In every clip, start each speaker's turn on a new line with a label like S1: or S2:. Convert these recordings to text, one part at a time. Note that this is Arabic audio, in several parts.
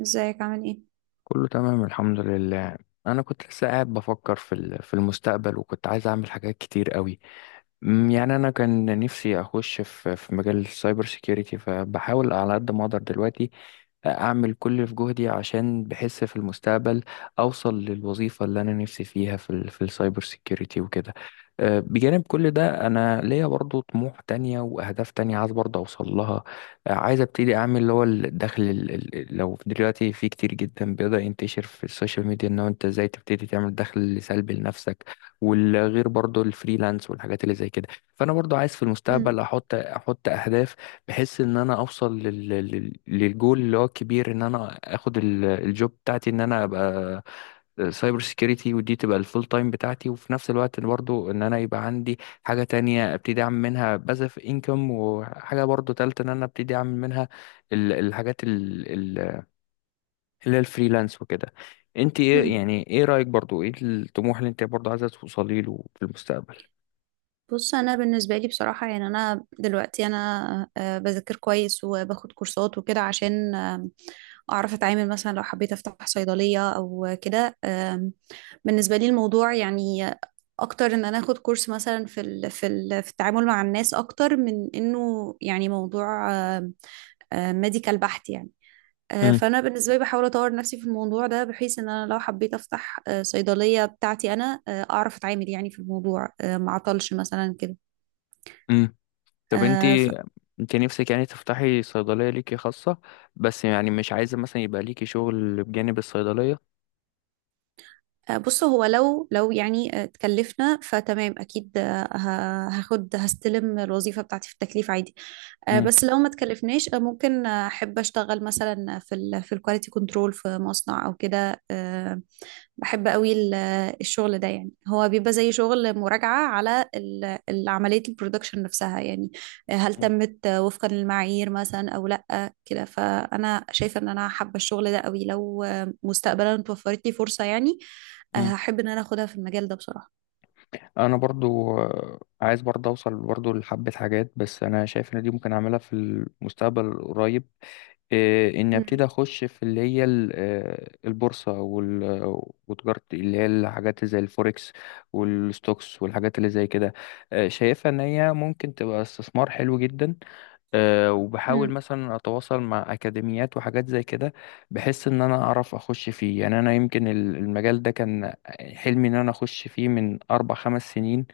S1: ازيك عامل ايه؟
S2: كله تمام الحمد لله. انا كنت لسه قاعد بفكر في المستقبل، وكنت عايز اعمل حاجات كتير قوي. يعني انا كان نفسي اخش في مجال السايبر سيكيورتي، فبحاول على قد ما اقدر دلوقتي اعمل كل اللي في جهدي، عشان بحس في المستقبل اوصل للوظيفه اللي انا نفسي فيها في السايبر سيكيورتي وكده. بجانب كل ده انا ليا برضو طموح تانية واهداف تانية عايز برضو اوصل لها. عايز ابتدي اعمل اللي هو لو دلوقتي في كتير جدا بيقدر ينتشر في السوشيال ميديا، ان هو انت ازاي تبتدي تعمل دخل سلبي لنفسك، والغير برضو الفريلانس والحاجات اللي زي كده. فانا برضو عايز في
S1: مم.
S2: المستقبل احط اهداف، بحيث ان انا للجول اللي هو الكبير، ان انا اخد الجوب بتاعتي، ان انا ابقى سايبر سيكيورتي ودي تبقى الفول تايم بتاعتي، وفي نفس الوقت برضو ان انا يبقى عندي حاجة تانية ابتدي اعمل منها باسف انكم، وحاجة برضو تالتة ان انا ابتدي اعمل منها ال- الحاجات ال- ال- اللي هي الفريلانس وكده. انت ايه،
S1: مم.
S2: يعني ايه رأيك برضو، ايه الطموح اللي انت برضو عايزة توصلي له في المستقبل؟
S1: بص، انا بالنسبه لي بصراحه يعني انا دلوقتي انا آه، بذاكر كويس وباخد كورسات وكده، عشان اعرف اتعامل، مثلا لو حبيت افتح صيدليه او كده. بالنسبه لي الموضوع يعني اكتر ان انا اخد كورس مثلا في التعامل مع الناس، اكتر من انه يعني موضوع ميديكال بحت يعني.
S2: امم.
S1: فانا بالنسبه لي بحاول اطور نفسي في الموضوع ده، بحيث ان انا لو حبيت افتح صيدليه بتاعتي، انا اعرف اتعامل يعني في الموضوع، ما اعطلش مثلا كده.
S2: امم. طب انت
S1: آه، ف-
S2: انت نفسك يعني تفتحي صيدلية ليكي خاصة، بس يعني مش عايزة مثلا يبقى ليكي شغل بجانب الصيدلية؟
S1: بص، هو لو يعني اتكلفنا، فتمام اكيد. آه، ه- هاخد هستلم الوظيفه بتاعتي في التكليف عادي.
S2: امم.
S1: بس لو ما اتكلفناش، ممكن احب اشتغل مثلا في الكواليتي كنترول في مصنع او كده. بحب قوي الشغل ده. يعني هو بيبقى زي شغل مراجعة على عملية البرودكشن نفسها، يعني هل
S2: امم.
S1: تمت وفقا للمعايير مثلا أو لأ كده. فأنا شايفة إن أنا حابة الشغل ده قوي، لو مستقبلا اتوفرت لي فرصة يعني
S2: امم.
S1: هحب إن أنا أخدها في المجال ده بصراحة.
S2: انا برضو عايز برضو اوصل برضو لحبة حاجات، بس انا شايف ان دي ممكن اعملها في المستقبل القريب. اني
S1: مم.
S2: ابتدي اخش في اللي هي البورصة وتجارة اللي هي الحاجات زي الفوركس والستوكس والحاجات اللي زي كده. شايفها ان هي ممكن تبقى استثمار حلو جدا. وبحاول
S1: مم.
S2: مثلا اتواصل مع اكاديميات وحاجات زي كده، بحيث ان انا اعرف اخش فيه. يعني انا يمكن المجال ده كان حلمي ان انا اخش فيه من 4 5 سنين.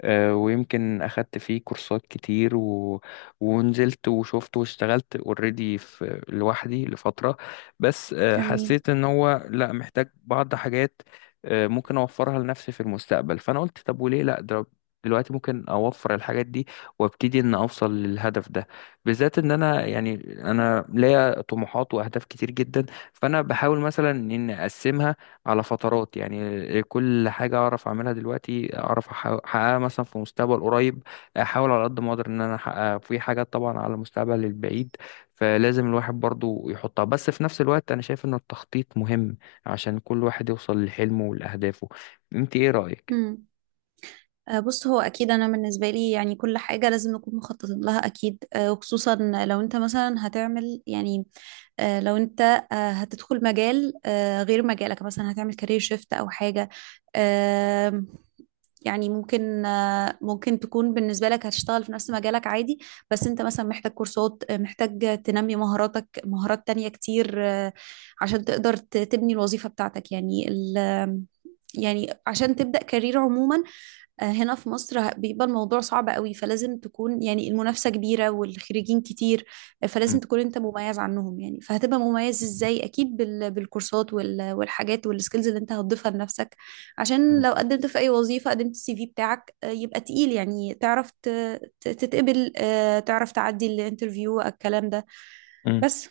S2: ويمكن أخدت فيه كورسات كتير ونزلت وشفت واشتغلت اوريدي في لوحدي لفترة، بس
S1: جميل.
S2: حسيت إن هو لأ، محتاج بعض حاجات ممكن أوفرها لنفسي في المستقبل. فأنا قلت طب وليه لأ، ده دلوقتي ممكن أوفر الحاجات دي، وابتدي إن أوصل للهدف ده، بالذات إن أنا يعني أنا ليا طموحات وأهداف كتير جدا. فأنا بحاول مثلا إن أقسمها على فترات، يعني كل حاجة أعرف أعملها دلوقتي أعرف أحققها مثلا في مستقبل قريب، أحاول على قد ما أقدر إن أنا أحققها في حاجات طبعا على المستقبل البعيد، فلازم الواحد برضو يحطها. بس في نفس الوقت أنا شايف إن التخطيط مهم عشان كل واحد يوصل لحلمه ولأهدافه. أنت إيه رأيك؟
S1: مم. بص، هو اكيد انا بالنسبه لي يعني كل حاجه لازم نكون مخططين لها اكيد. وخصوصا لو انت مثلا هتعمل يعني. لو انت هتدخل مجال غير مجالك، مثلا هتعمل كارير شيفت او حاجة. آم، يعني ممكن تكون بالنسبة لك هتشتغل في نفس مجالك عادي، بس انت مثلا محتاج كورسات. محتاج تنمي مهاراتك، مهارات تانية كتير. عشان تقدر تبني الوظيفة بتاعتك يعني ال يعني عشان تبدأ كارير عموما. هنا في مصر بيبقى الموضوع صعب قوي، فلازم تكون يعني المنافسة كبيرة والخريجين كتير. فلازم
S2: مم.
S1: تكون انت مميز عنهم، يعني فهتبقى مميز ازاي؟ اكيد بالكورسات والحاجات والسكيلز اللي انت هتضيفها لنفسك، عشان لو قدمت في اي وظيفة، قدمت السي في بتاعك يبقى تقيل، يعني تعرف تتقبل. تعرف تعدي الانترفيو الكلام ده،
S2: مم.
S1: بس.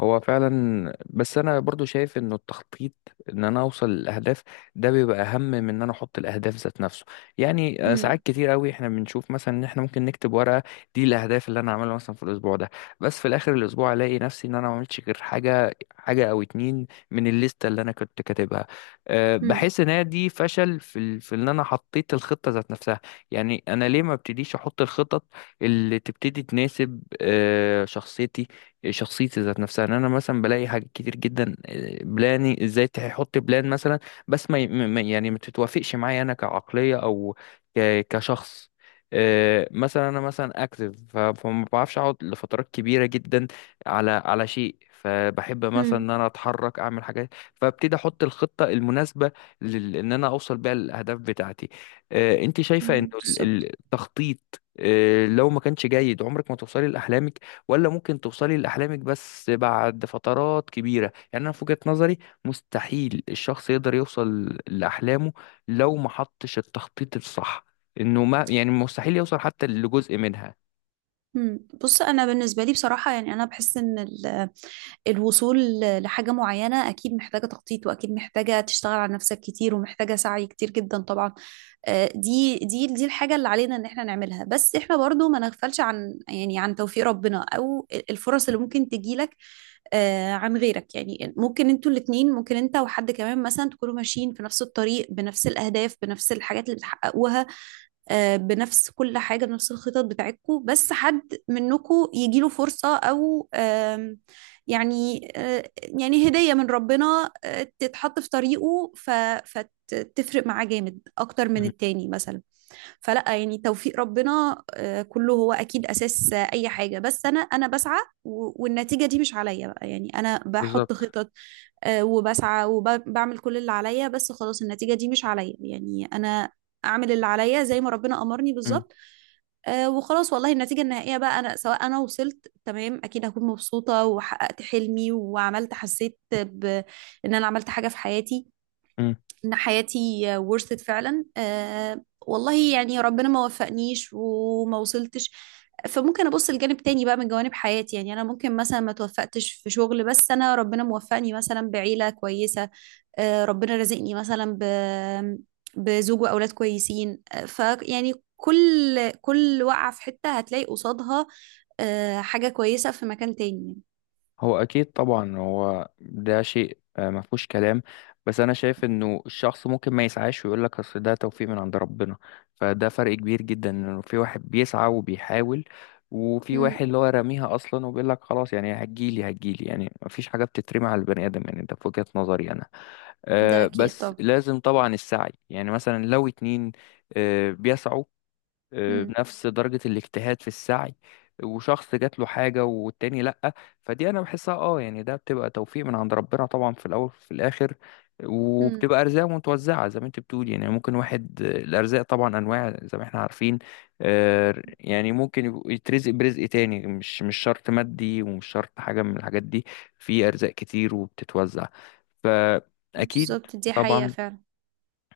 S2: هو فعلا، بس انا برضو شايف انه التخطيط ان انا اوصل للاهداف ده بيبقى اهم من ان انا احط الاهداف ذات نفسه. يعني ساعات
S1: امم.
S2: كتير قوي احنا بنشوف مثلا ان احنا ممكن نكتب ورقه، دي الاهداف اللي انا هعملها مثلا في الاسبوع ده، بس في الاخر الاسبوع الاقي نفسي ان انا ما عملتش غير حاجه او اتنين من الليسته اللي انا كنت كاتبها. أه،
S1: امم.
S2: بحس ان هي دي فشل في ان انا حطيت الخطه ذات نفسها. يعني انا ليه ما ابتديش احط الخطط اللي تبتدي تناسب أه شخصيتي، شخصيتي ذات نفسها، ان انا مثلا بلاقي حاجات كتير جدا بلاني ازاي تحط بلان مثلا، بس ما ي- ما- يعني ما تتوافقش معايا انا كعقلية او كشخص. مثلا انا مثلا اكتف، فما بعرفش اقعد لفترات كبيره جدا على شيء، فبحب مثلا ان انا اتحرك اعمل حاجات، فابتدي احط الخطه المناسبه ان انا اوصل بيها الاهداف بتاعتي. انت شايفه انه
S1: امم. بالظبط.
S2: التخطيط لو ما كانش جيد عمرك ما توصلي لاحلامك؟ ولا ممكن توصلي لأحلامك بس بعد فترات كبيرة؟ يعني أنا في وجهة نظري مستحيل الشخص يقدر يوصل لأحلامه لو ما حطش التخطيط الصح، إنه ما يعني مستحيل يوصل حتى لجزء منها.
S1: مم. بص، انا بالنسبه لي بصراحه يعني انا بحس ان الوصول لحاجه معينه اكيد محتاجه تخطيط، واكيد محتاجه تشتغل على نفسك كتير، ومحتاجه سعي كتير جدا طبعا. دي الحاجه اللي علينا ان احنا نعملها، بس احنا برضو ما نغفلش يعني عن توفيق ربنا، او الفرص اللي ممكن تجيلك. عن غيرك، يعني ممكن انتوا الاتنين، ممكن انت وحد كمان مثلا تكونوا ماشيين في نفس الطريق، بنفس الاهداف، بنفس الحاجات اللي بتحققوها. بنفس كل حاجة، بنفس الخطط بتاعتكم، بس حد منكم يجيله فرصة أو آم، يعني آه، يعني هدية من ربنا تتحط في طريقه فتفرق معاه جامد أكتر من
S2: مم،
S1: التاني مثلا. فلا يعني توفيق ربنا كله هو اكيد اساس اي حاجه، بس انا بسعى والنتيجه دي مش عليا بقى، يعني انا بحط
S2: بالظبط.
S1: خطط وبسعى وبعمل كل اللي عليا، بس خلاص النتيجه دي مش عليا، يعني انا اعمل اللي عليا زي ما ربنا امرني
S2: مم.
S1: بالظبط. وخلاص، والله النتيجة النهائية بقى أنا، سواء أنا وصلت تمام أكيد هكون مبسوطة وحققت حلمي وعملت، حسيت بإن أنا عملت حاجة في حياتي،
S2: مم.
S1: ان حياتي ورثت فعلا. والله يعني ربنا ما وفقنيش وما وصلتش، فممكن ابص لجانب تاني بقى من جوانب حياتي، يعني انا ممكن مثلا ما توفقتش في شغل، بس انا ربنا موفقني مثلا بعيلة كويسة. ربنا رزقني مثلا بزوج واولاد كويسين. فيعني كل وقعة في حتة هتلاقي قصادها حاجة كويسة في مكان تاني.
S2: هو اكيد طبعا، هو ده شيء ما فيهوش كلام، بس انا شايف انه الشخص ممكن ما يسعاش ويقول لك اصل ده توفيق من عند ربنا، فده فرق كبير جدا، انه في واحد بيسعى وبيحاول، وفي واحد
S1: مم.
S2: اللي هو راميها اصلا وبيقول لك خلاص، يعني هتجيلي هتجيلي. يعني ما فيش حاجه بتترمي على البني ادم، يعني ده في وجهه نظري انا.
S1: ده اكيد
S2: بس
S1: طب.
S2: لازم طبعا السعي. يعني مثلا لو اتنين بيسعوا
S1: مم.
S2: بنفس درجة الاجتهاد في السعي، وشخص جات له حاجة والتاني لأ، فدي أنا بحسها أه، يعني ده بتبقى توفيق من عند ربنا طبعا في الأول وفي الآخر. وبتبقى
S1: مم.
S2: أرزاق متوزعة زي ما أنت بتقول، يعني ممكن واحد الأرزاق طبعا أنواع زي ما احنا عارفين. يعني ممكن يترزق برزق تاني، مش شرط مادي، ومش شرط حاجة من الحاجات دي، في أرزاق كتير وبتتوزع فأكيد.
S1: بالظبط. دي حقيقة
S2: طبعا.
S1: فعلا.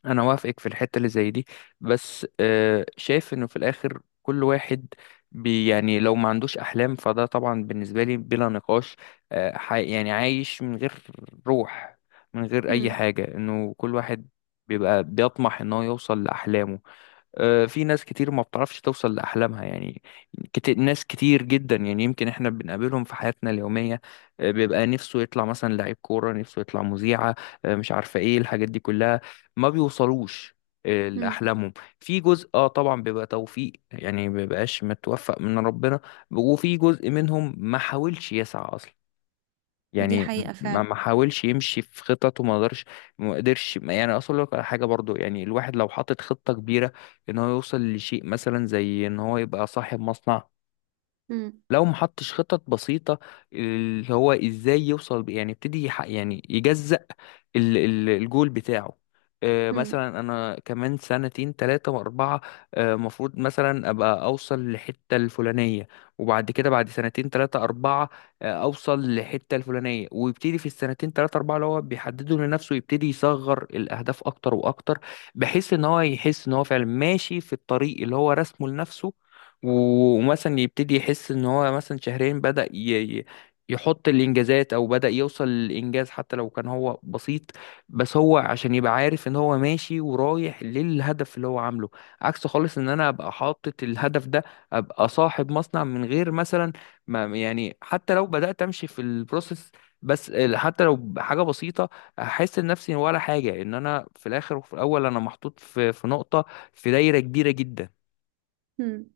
S2: انا وافقك في الحته اللي زي دي، بس شايف انه في الاخر كل واحد بي يعني لو ما عندوش احلام، فده طبعا بالنسبه لي بلا نقاش حي، يعني عايش من غير روح، من غير اي
S1: مم.
S2: حاجه، انه كل واحد بيبقى بيطمح ان هو يوصل لاحلامه. في ناس كتير ما بتعرفش توصل لأحلامها، يعني كتير، ناس كتير جدا، يعني يمكن احنا بنقابلهم في حياتنا اليومية. بيبقى نفسه يطلع مثلا لعيب كورة، نفسه يطلع مذيعة مش عارفة ايه الحاجات دي كلها، ما بيوصلوش
S1: مم.
S2: لأحلامهم. في جزء اه طبعا بيبقى توفيق، يعني ما بيبقاش متوفق من ربنا، وفي جزء منهم ما حاولش يسعى أصلا،
S1: دي
S2: يعني
S1: حقيقة
S2: ما
S1: فعلا.
S2: ما حاولش يمشي في خطط وما قدرش، ما قدرش يعني اصل لك على حاجه. برضو يعني الواحد لو حاطط خطه كبيره ان هو يوصل لشيء مثلا زي ان هو يبقى صاحب مصنع،
S1: مم.
S2: لو محطش خطط بسيطة، اللي هو ازاي يوصل، يعني يبتدي يعني يجزأ الجول بتاعه.
S1: مم.
S2: مثلا انا كمان سنتين 3 و4 مفروض مثلا ابقى اوصل لحتة الفلانية، وبعد كده بعد سنتين 3 4 اوصل لحتة الفلانية. ويبتدي في السنتين 3 4 اللي هو بيحدده لنفسه يبتدي يصغر الاهداف اكتر واكتر، بحيث ان هو يحس ان هو فعلا ماشي في الطريق اللي هو رسمه لنفسه. ومثلا يبتدي يحس ان هو مثلا شهرين بدأ يحط الانجازات، او بدأ يوصل للانجاز حتى لو كان هو بسيط، بس هو عشان يبقى عارف ان هو ماشي ورايح للهدف اللي هو عامله. عكس خالص ان انا ابقى حاطط الهدف ده، ابقى صاحب مصنع من غير مثلا ما يعني، حتى لو بدأت امشي في البروسيس بس حتى لو حاجة بسيطة، احس نفسي ولا حاجة، ان انا في الاخر وفي الاول انا محطوط في في نقطة في دايرة كبيرة جدا.
S1: مم.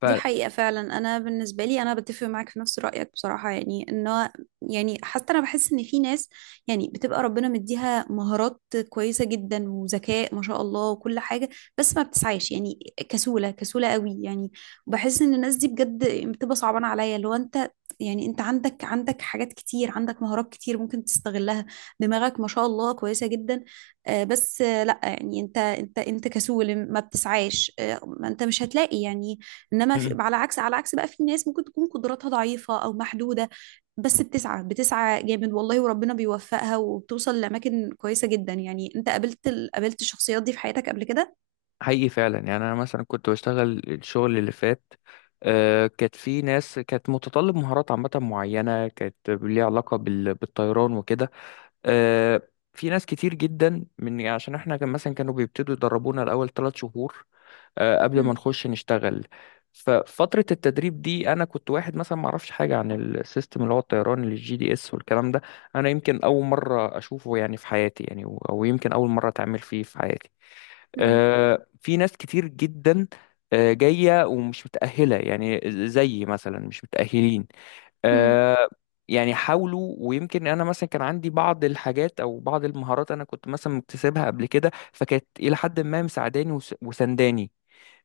S2: ف
S1: دي حقيقة فعلا، أنا بالنسبة لي أنا بتفق معاك في نفس رأيك بصراحة، يعني يعني حتى أنا بحس إن في ناس يعني بتبقى ربنا مديها مهارات كويسة جدا وذكاء ما شاء الله وكل حاجة، بس ما بتسعاش يعني كسولة كسولة قوي يعني. بحس إن الناس دي بجد بتبقى صعبانة عليا، اللي هو أنت. يعني أنت عندك حاجات كتير، عندك مهارات كتير ممكن تستغلها، دماغك ما شاء الله كويسة جدا. بس لأ، يعني أنت كسول ما بتسعاش، ما انت مش هتلاقي يعني. انما في على عكس، على عكس بقى في ناس ممكن تكون قدراتها ضعيفة او محدودة، بس بتسعى بتسعى جامد والله وربنا بيوفقها وبتوصل لأماكن كويسة جدا. يعني انت قابلت قابلت الشخصيات دي في حياتك قبل كده؟
S2: حقيقي فعلا. يعني انا مثلا كنت بشتغل الشغل اللي فات، كانت في ناس كانت متطلب مهارات عامة معينة، كانت ليها علاقة بالطيران وكده. آه، في ناس كتير جدا من يعني، عشان احنا كان مثلا كانوا بيبتدوا يدربونا الأول 3 شهور قبل
S1: مم.
S2: ما نخش نشتغل. ففترة التدريب دي أنا كنت واحد مثلا ما أعرفش حاجة عن السيستم اللي هو الطيران، اللي الجي دي اس والكلام ده، أنا يمكن أول مرة أشوفه يعني في حياتي، يعني أو يمكن أول مرة أتعامل فيه في حياتي.
S1: مم.
S2: في ناس كتير جدا جاية ومش متأهلة، يعني زي مثلا مش متأهلين
S1: مم.
S2: آه، يعني حاولوا. ويمكن أنا مثلا كان عندي بعض الحاجات أو بعض المهارات أنا كنت مثلا مكتسبها قبل كده، فكانت إلى حد ما مساعداني وسنداني.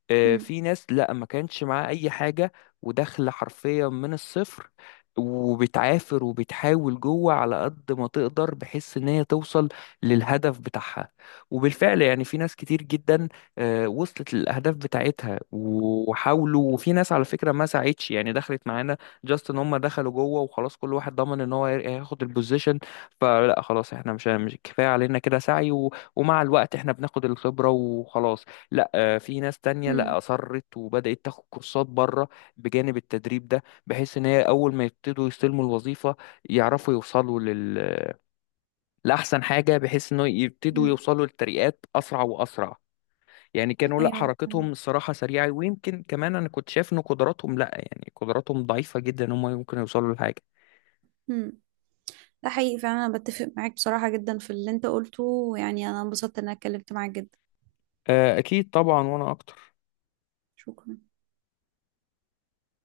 S1: مم.
S2: في ناس لا ما كانش معاه اي حاجه، وداخله حرفيا من الصفر وبتعافر وبتحاول جوه على قد ما تقدر، بحيث ان هي توصل للهدف بتاعها. وبالفعل يعني في ناس كتير جدا وصلت للاهداف بتاعتها وحاولوا. وفي ناس على فكره ما ساعدش، يعني دخلت معانا جاست ان هم دخلوا جوه وخلاص، كل واحد ضمن ان هو هياخد البوزيشن. فلا خلاص احنا مش كفايه علينا كده سعي، ومع الوقت احنا بناخد الخبره وخلاص. لا في ناس تانية
S1: مم.
S2: لا، أصرت وبدأت تاخد كورسات بره بجانب التدريب ده، بحيث إن هي أول ما يبتدوا يستلموا الوظيفة يعرفوا لأحسن حاجة، بحيث إنه يبتدوا
S1: مم.
S2: يوصلوا للترقيات أسرع وأسرع. يعني كانوا لا
S1: ايوه
S2: حركتهم
S1: تمام.
S2: الصراحة سريعة، ويمكن كمان أنا كنت شايف إن قدراتهم لا، يعني قدراتهم ضعيفة جدا إن هم ممكن يوصلوا لحاجة.
S1: مم. ده حقيقي فعلا، انا بتفق معاك بصراحة جدا في اللي انت قلته، يعني انا انبسطت ان انا اتكلمت معاك جدا.
S2: أكيد طبعا، وأنا أكتر.
S1: شكرا.